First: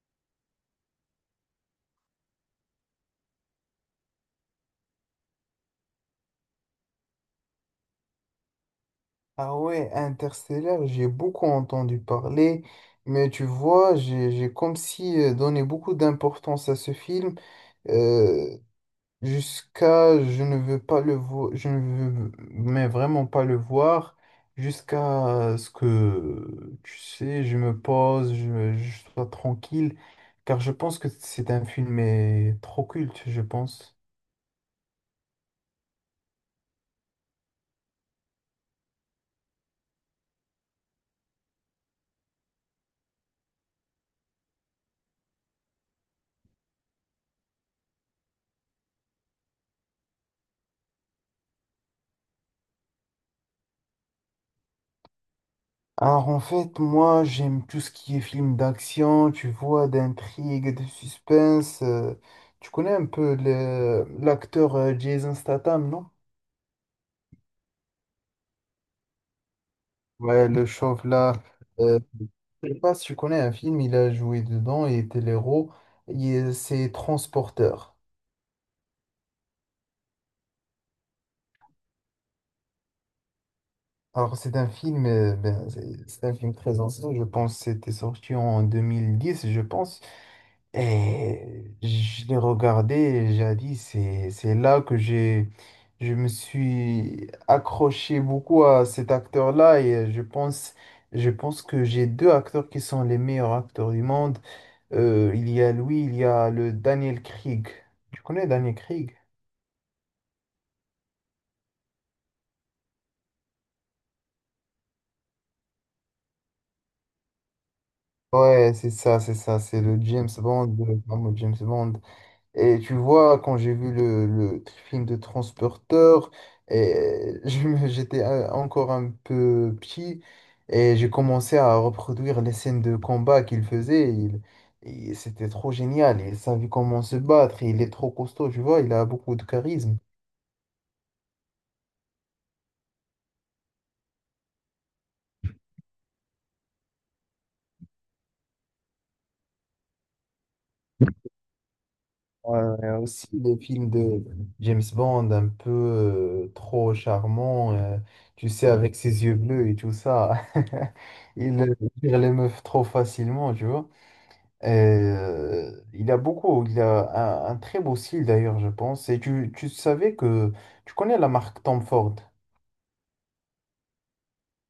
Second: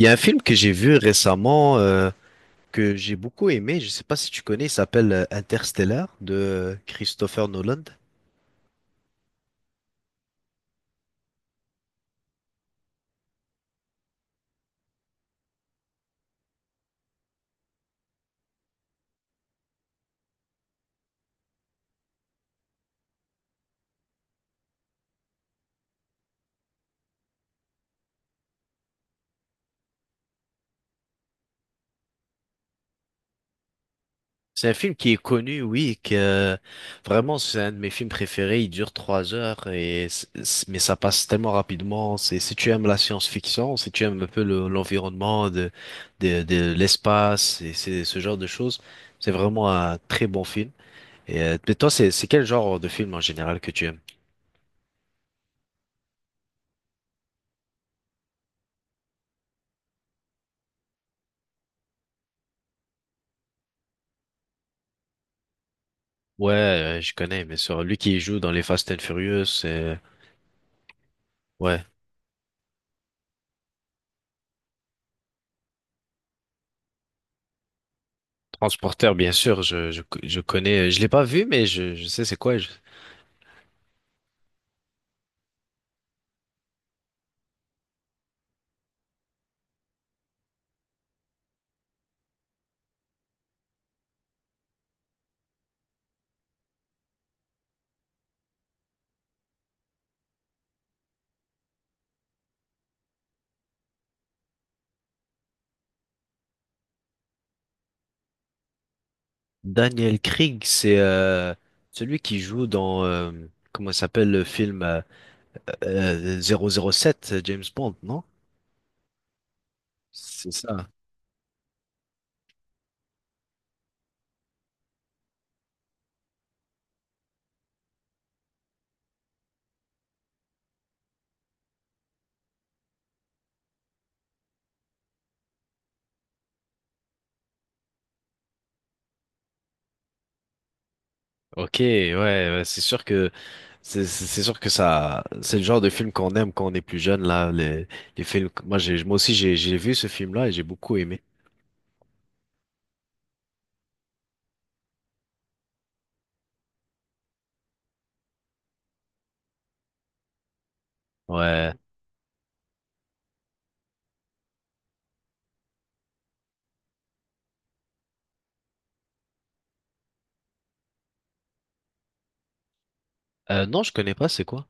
Il y a un film que j'ai vu récemment que j'ai beaucoup aimé, je ne sais pas si tu connais, il s'appelle Interstellar de Christopher Nolan. Ah ouais, Interstellar, j'ai beaucoup entendu parler, mais tu vois, j'ai comme si donné beaucoup d'importance à ce film euh, jusqu'à je ne veux pas le voir, je ne veux mais vraiment pas le voir, jusqu'à ce que, tu sais, je me pose, je sois tranquille, car je pense que c'est un film mais trop culte, je pense. C'est un film qui est connu, oui, que vraiment c'est un de mes films préférés. Il dure trois heures et mais ça passe tellement rapidement. C'est si tu aimes la science-fiction, si tu aimes un peu l'environnement de de l'espace et c'est ce genre de choses, c'est vraiment un très bon film. Et mais toi, c'est quel genre de film en général que tu aimes? Alors en fait, moi j'aime tout ce qui est film d'action, tu vois, d'intrigue, de suspense. Tu connais un peu l'acteur Jason Statham, non? Ouais, je connais, bien sûr. Lui qui joue dans les Fast and Furious, Ouais, le chauve là. ouais. Euh, je sais pas si tu connais un film, il a joué dedans, il était l'héros. C'est Transporteur. Transporteur, bien sûr, je connais. Je l'ai pas vu, mais je sais c'est quoi. Je- Alors c'est un film, c'est un film très ancien, je pense que c'était sorti en 2010, je pense. Et je l'ai regardé et j'ai dit, c'est là que je me suis accroché beaucoup à cet acteur-là et je pense que j'ai deux acteurs qui sont les meilleurs acteurs du monde. Il y a lui, il y a le Daniel Craig. Tu connais Daniel Craig? Daniel Craig, c'est celui qui joue dans, comment ça s'appelle le film 007, James Bond, non? Ouais, c'est ça, c'est ça, c'est le James C'est Bond, ça. le fameux James Bond. Et tu vois, quand j'ai vu le film de Transporteur, et j'étais encore un peu petit et j'ai commencé à reproduire les scènes de combat qu'il faisait. Et c'était trop génial. Il savait comment se battre. Il est trop costaud, tu vois. Il a beaucoup de charisme. Ok, ouais, ouais, c'est sûr que c'est sûr que ça c'est le genre de film qu'on aime quand on est plus jeune là les films moi j'ai moi aussi j'ai vu ce film là et j'ai beaucoup aimé. Aussi les films de James Bond, un peu trop charmant, tu sais, avec ses yeux bleus et tout ça. Il Ouais. Tire les meufs trop facilement, tu vois. Il a beaucoup, il a un très beau style d'ailleurs, je pense. Et tu savais que tu connais la marque Tom Ford. Non, je connais pas, c'est quoi?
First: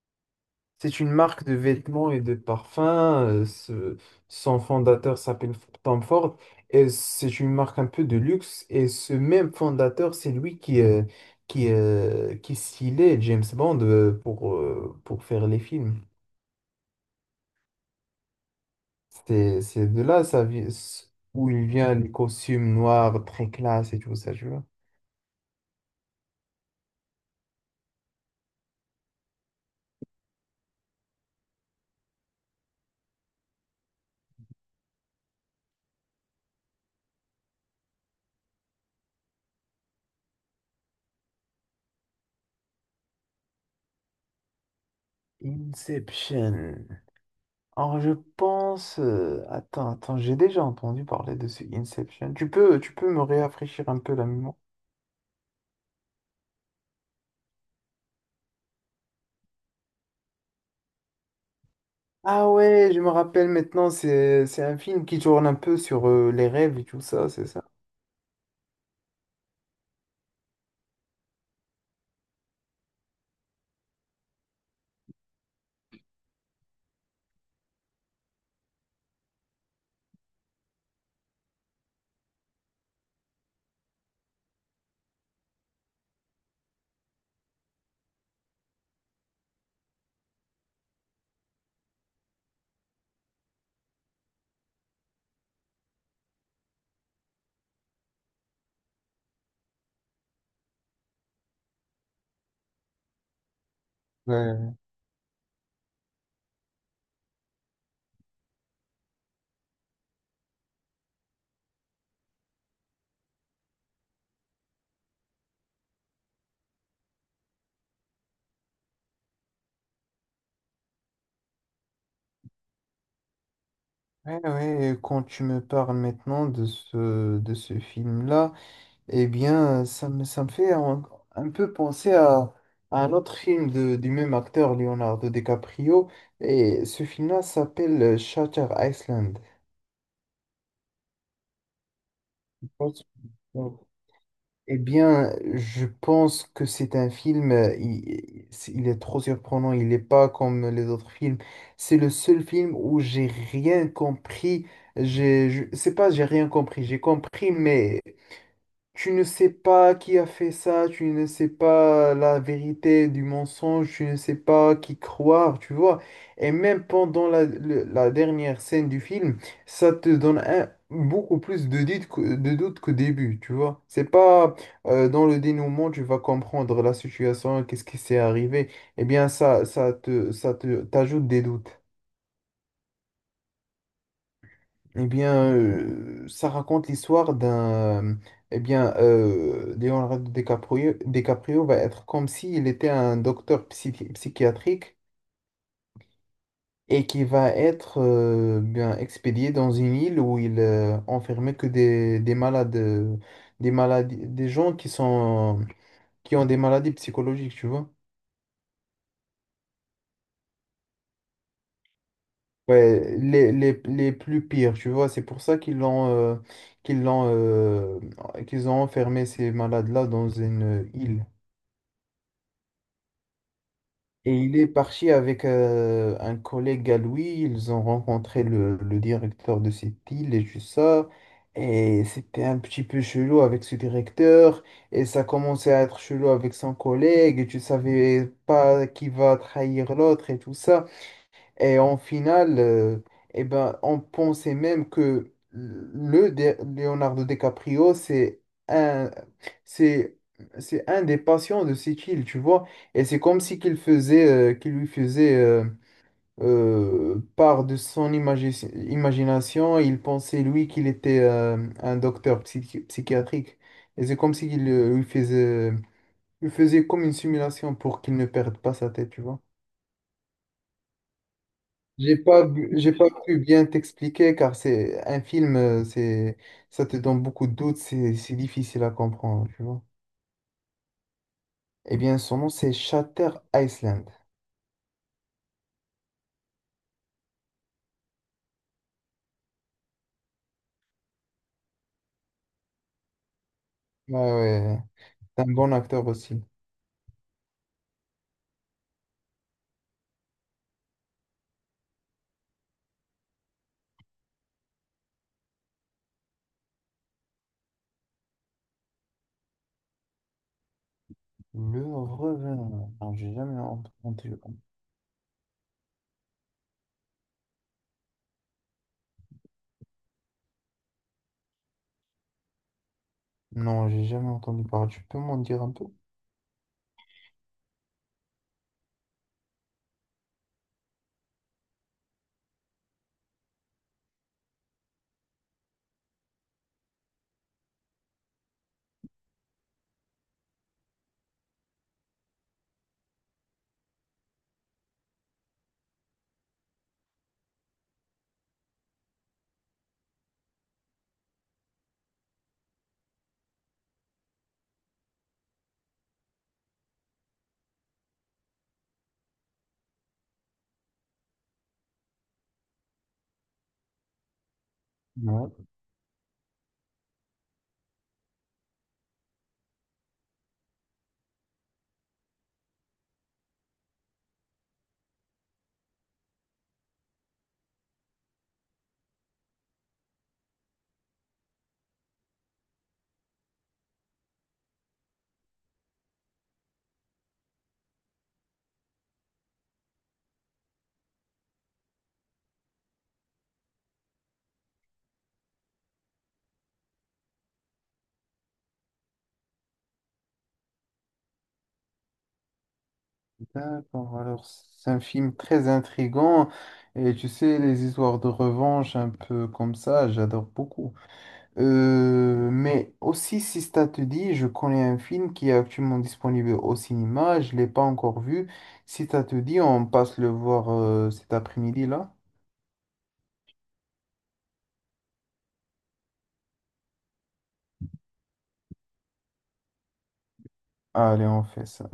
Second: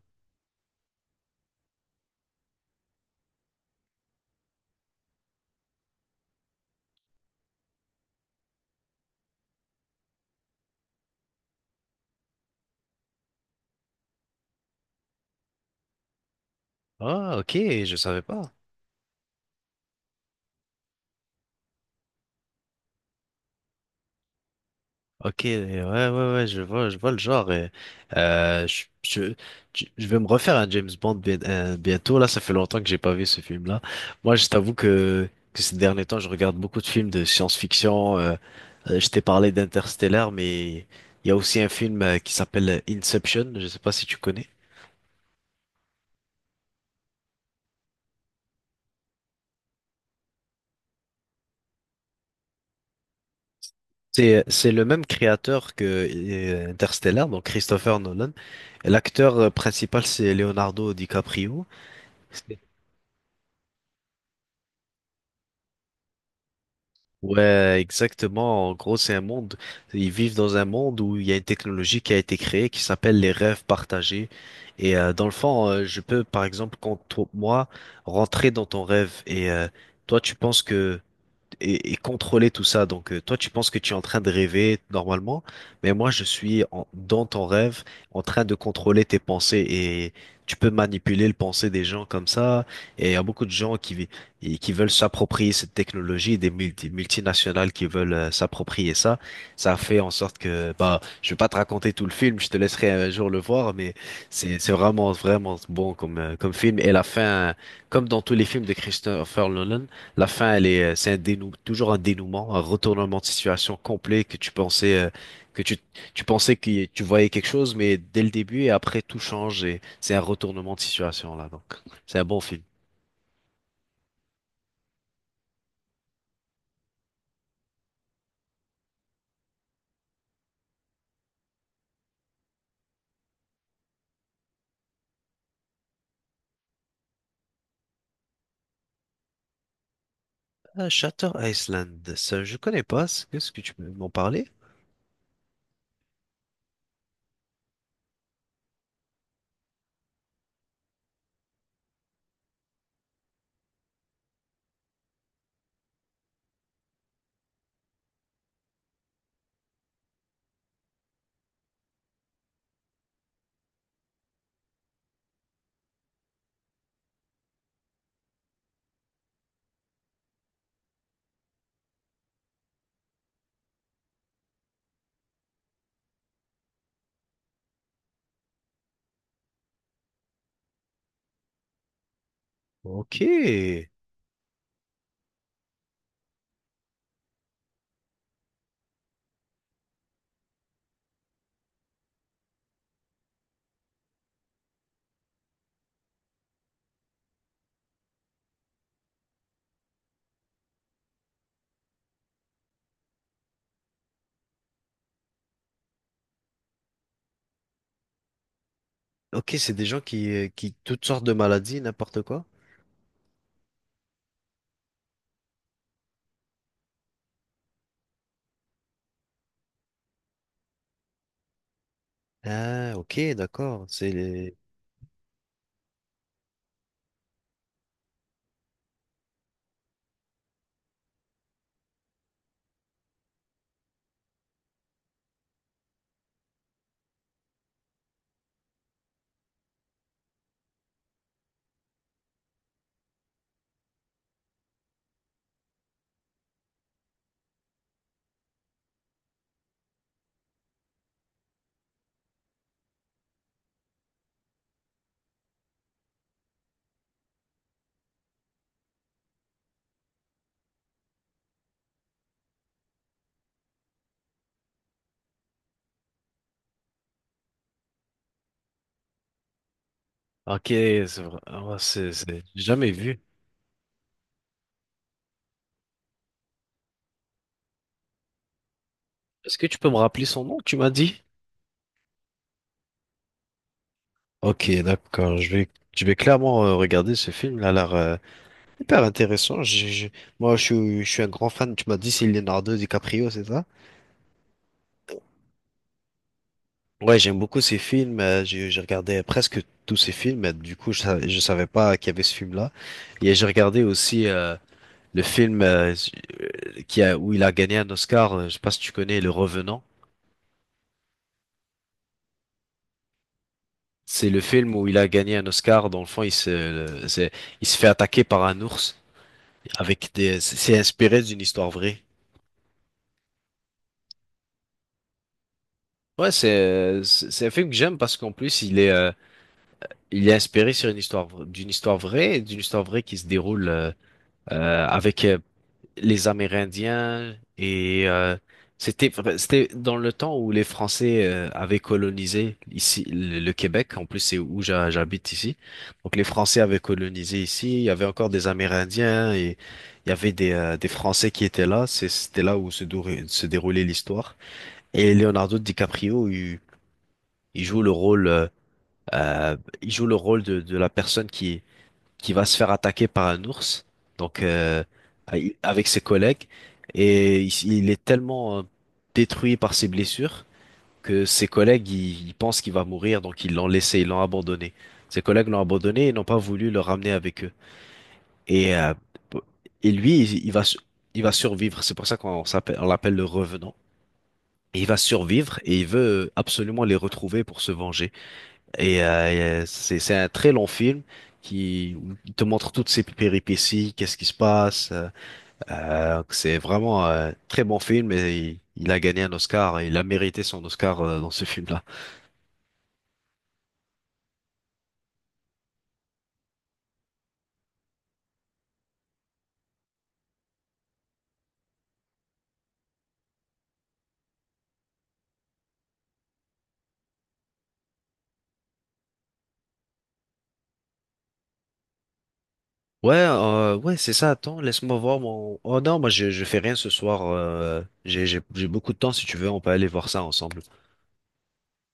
C'est une marque de vêtements et de parfums. Son fondateur Tom Ford, et c'est une marque un peu de luxe. Et ce même fondateur, c'est lui qui stylait James Bond pour faire les films. Ah, ok, je savais pas. C'est de là ça, où il vient les costumes noirs très classe et tout ça, tu vois. Ok, ouais, ouais, ouais, je vois le genre. Et, euh, je, je, je vais me refaire un James Bond bientôt. Là, ça fait longtemps que j'ai pas vu ce film-là. Moi, je t'avoue que ces derniers temps, je regarde beaucoup de films de science-fiction. Je t'ai parlé d'Interstellar, mais il y a aussi un film qui s'appelle Inception. Je sais pas si tu connais. Inception. Alors je pense... Attends, attends, j'ai déjà entendu parler de ce Inception. Tu peux me rafraîchir un peu la mémoire? C'est le même créateur que Interstellar, donc Christopher Nolan. Et l'acteur principal, c'est Leonardo DiCaprio. Ah C'est- ouais, je me rappelle maintenant, c'est un film qui tourne un peu sur les rêves et tout ça, c'est ça? Ouais, exactement. En gros, c'est un monde. Ils vivent dans un monde où il y a une technologie qui a été créée qui s'appelle les rêves partagés. Et dans le fond, je peux, par exemple, moi, rentrer dans ton rêve et toi, tu penses que et contrôler tout ça. Donc, toi, tu penses que tu es en train de rêver normalement, mais moi, dans ton rêve, en train de contrôler tes pensées et tu peux manipuler le pensée des gens comme ça. Et il y a beaucoup de gens et qui veulent s'approprier cette technologie, des multinationales qui veulent s'approprier ça. Ça fait en sorte que, bah, je vais pas te raconter tout le film, je te laisserai un jour le voir, mais c'est Ouais. vraiment, vraiment bon comme, comme film. Et la fin, comme dans tous les films de Christopher Nolan, la fin, elle est, toujours un dénouement, un retournement de situation complet que tu pensais, que tu, tu pensais que tu voyais quelque chose, mais dès le début et après tout change et c'est un retournement de situation là. Donc, c'est un bon film. Ouais, ouais, et quand tu me parles maintenant de ce film-là, eh bien, ça me fait un peu penser à un autre film de, du même acteur, Leonardo DiCaprio, et ce film-là s'appelle Shutter Island. Shutter Island, ça, je connais pense- pas. Est-ce que tu peux m'en parler? Eh bien, je pense que c'est un film, il est trop surprenant, il n'est pas comme les autres films. C'est le seul film où j'ai rien compris. C'est pas j'ai rien compris, j'ai compris, mais tu ne sais pas qui a fait ça, tu ne sais pas la vérité du mensonge, tu ne sais pas qui croire, tu vois. Et même pendant la dernière scène du film, ça te donne beaucoup plus de doutes de doutes qu'au début, tu vois. C'est pas dans le dénouement, tu vas comprendre la situation, qu'est-ce qui s'est arrivé. Eh bien, ça te t'ajoute des doutes. Ok, Eh bien, ça raconte l'histoire d'un... Eh bien, DiCaprio va être comme s'il était un docteur psychiatrique et qui va être bien expédié dans une île où il enfermait que des malades, des maladies, des gens qui sont, qui ont des maladies psychologiques, tu vois. ok, c'est des gens qui toutes sortes de maladies, n'importe quoi. Ouais, les plus pires, tu vois. C'est pour ça qu'ils l'ont euh, qu'ils ont enfermé ces malades-là dans une île. Ah, ok, d'accord. C'est Et il les- est parti avec un collègue à lui, ils ont rencontré le directeur de cette île et tout ça, et c'était un petit peu chelou avec ce directeur, et ça commençait à être chelou avec son collègue, et tu savais pas qui va trahir l'autre et tout ça. Et en finale, on pensait même que Leonardo DiCaprio, c'est un, c'est, c'est un des patients de cette île, tu vois. Et c'est comme si qu'il lui faisait part de son imagination. Il pensait, lui, qu'il était un docteur psychiatrique. Et c'est comme si qu'il lui faisait comme une simulation pour qu'il ne perde pas sa tête, tu vois. Ok, c'est vrai. Oh, c'est- j'ai jamais J'ai pas vu. pu bien t'expliquer car c'est un film, ça te donne beaucoup de doutes, c'est difficile à comprendre, Est-ce tu que tu vois. peux me rappeler son nom, tu m'as dit? Eh bien, son nom, c'est Shatter Island. Ok, d'accord. Je vais clairement regarder ce film. Il a l'air hyper intéressant. Moi, je suis un grand fan. Tu m'as dit c'est Leonardo DiCaprio, c'est ça? Ouais, ouais, ouais. C'est un bon acteur aussi. Ouais, j'aime beaucoup ces films. J'ai regardé presque tous ces films. Du coup, je savais pas qu'il y avait ce film-là. Et j'ai regardé aussi le film qui a, où il a gagné un Oscar. Je sais pas si tu connais, Le Revenant. Le Revenant. Non, j'ai jamais C'est entendu. le film où il a gagné un Oscar. Dans le fond, c'est- il se fait attaquer par un ours avec des, c'est inspiré d'une histoire vraie. Non, j'ai jamais entendu parler. Tu peux m'en dire un peu? Ouais, c'est un film que j'aime parce qu'en plus, il est inspiré sur une histoire, d'une histoire vraie, et d'une histoire vraie qui se déroule avec les Amérindiens et c'était c'était dans le temps où les Français avaient colonisé ici le Québec. En plus, c'est où j'habite ici. Donc les Français avaient colonisé ici. Il y avait encore des Amérindiens et il y avait des Français qui étaient là. C'est- C'était là où se déroulait l'histoire. Et Leonardo DiCaprio, il joue le rôle euh, il joue le rôle de la personne qui va se faire attaquer par un ours, donc Ouais. avec ses collègues, et il est tellement détruit par ses blessures que ses collègues ils pensent qu'il va mourir, donc ils l'ont laissé, ils l'ont abandonné. Ses collègues l'ont abandonné et n'ont pas voulu le ramener avec eux. Et, euh, et lui, il va survivre. C'est pour ça qu'on s'appelle, on l'appelle le revenant. Et il va survivre et il veut absolument les retrouver pour se venger. Et c'est un très long film qui te montre toutes ces péripéties, qu'est-ce qui se passe. C'est vraiment un très bon film et il a gagné un Oscar et il a mérité son Oscar dans ce film-là. D'accord. Alors, c'est un film très intrigant. Et tu sais, les histoires de revanche un peu comme ça, j'adore beaucoup. Mais aussi, si ça te dit, je connais un film qui est actuellement disponible au cinéma, je ne l'ai pas encore vu. Si ça te dit, on passe le voir cet après-midi là. Ouais, ouais, c'est ça. Attends, laisse-moi voir mon. Oh non, moi je fais rien ce soir. J'ai beaucoup de temps. Si tu veux, on peut aller voir ça ensemble. Allez, on fait ça.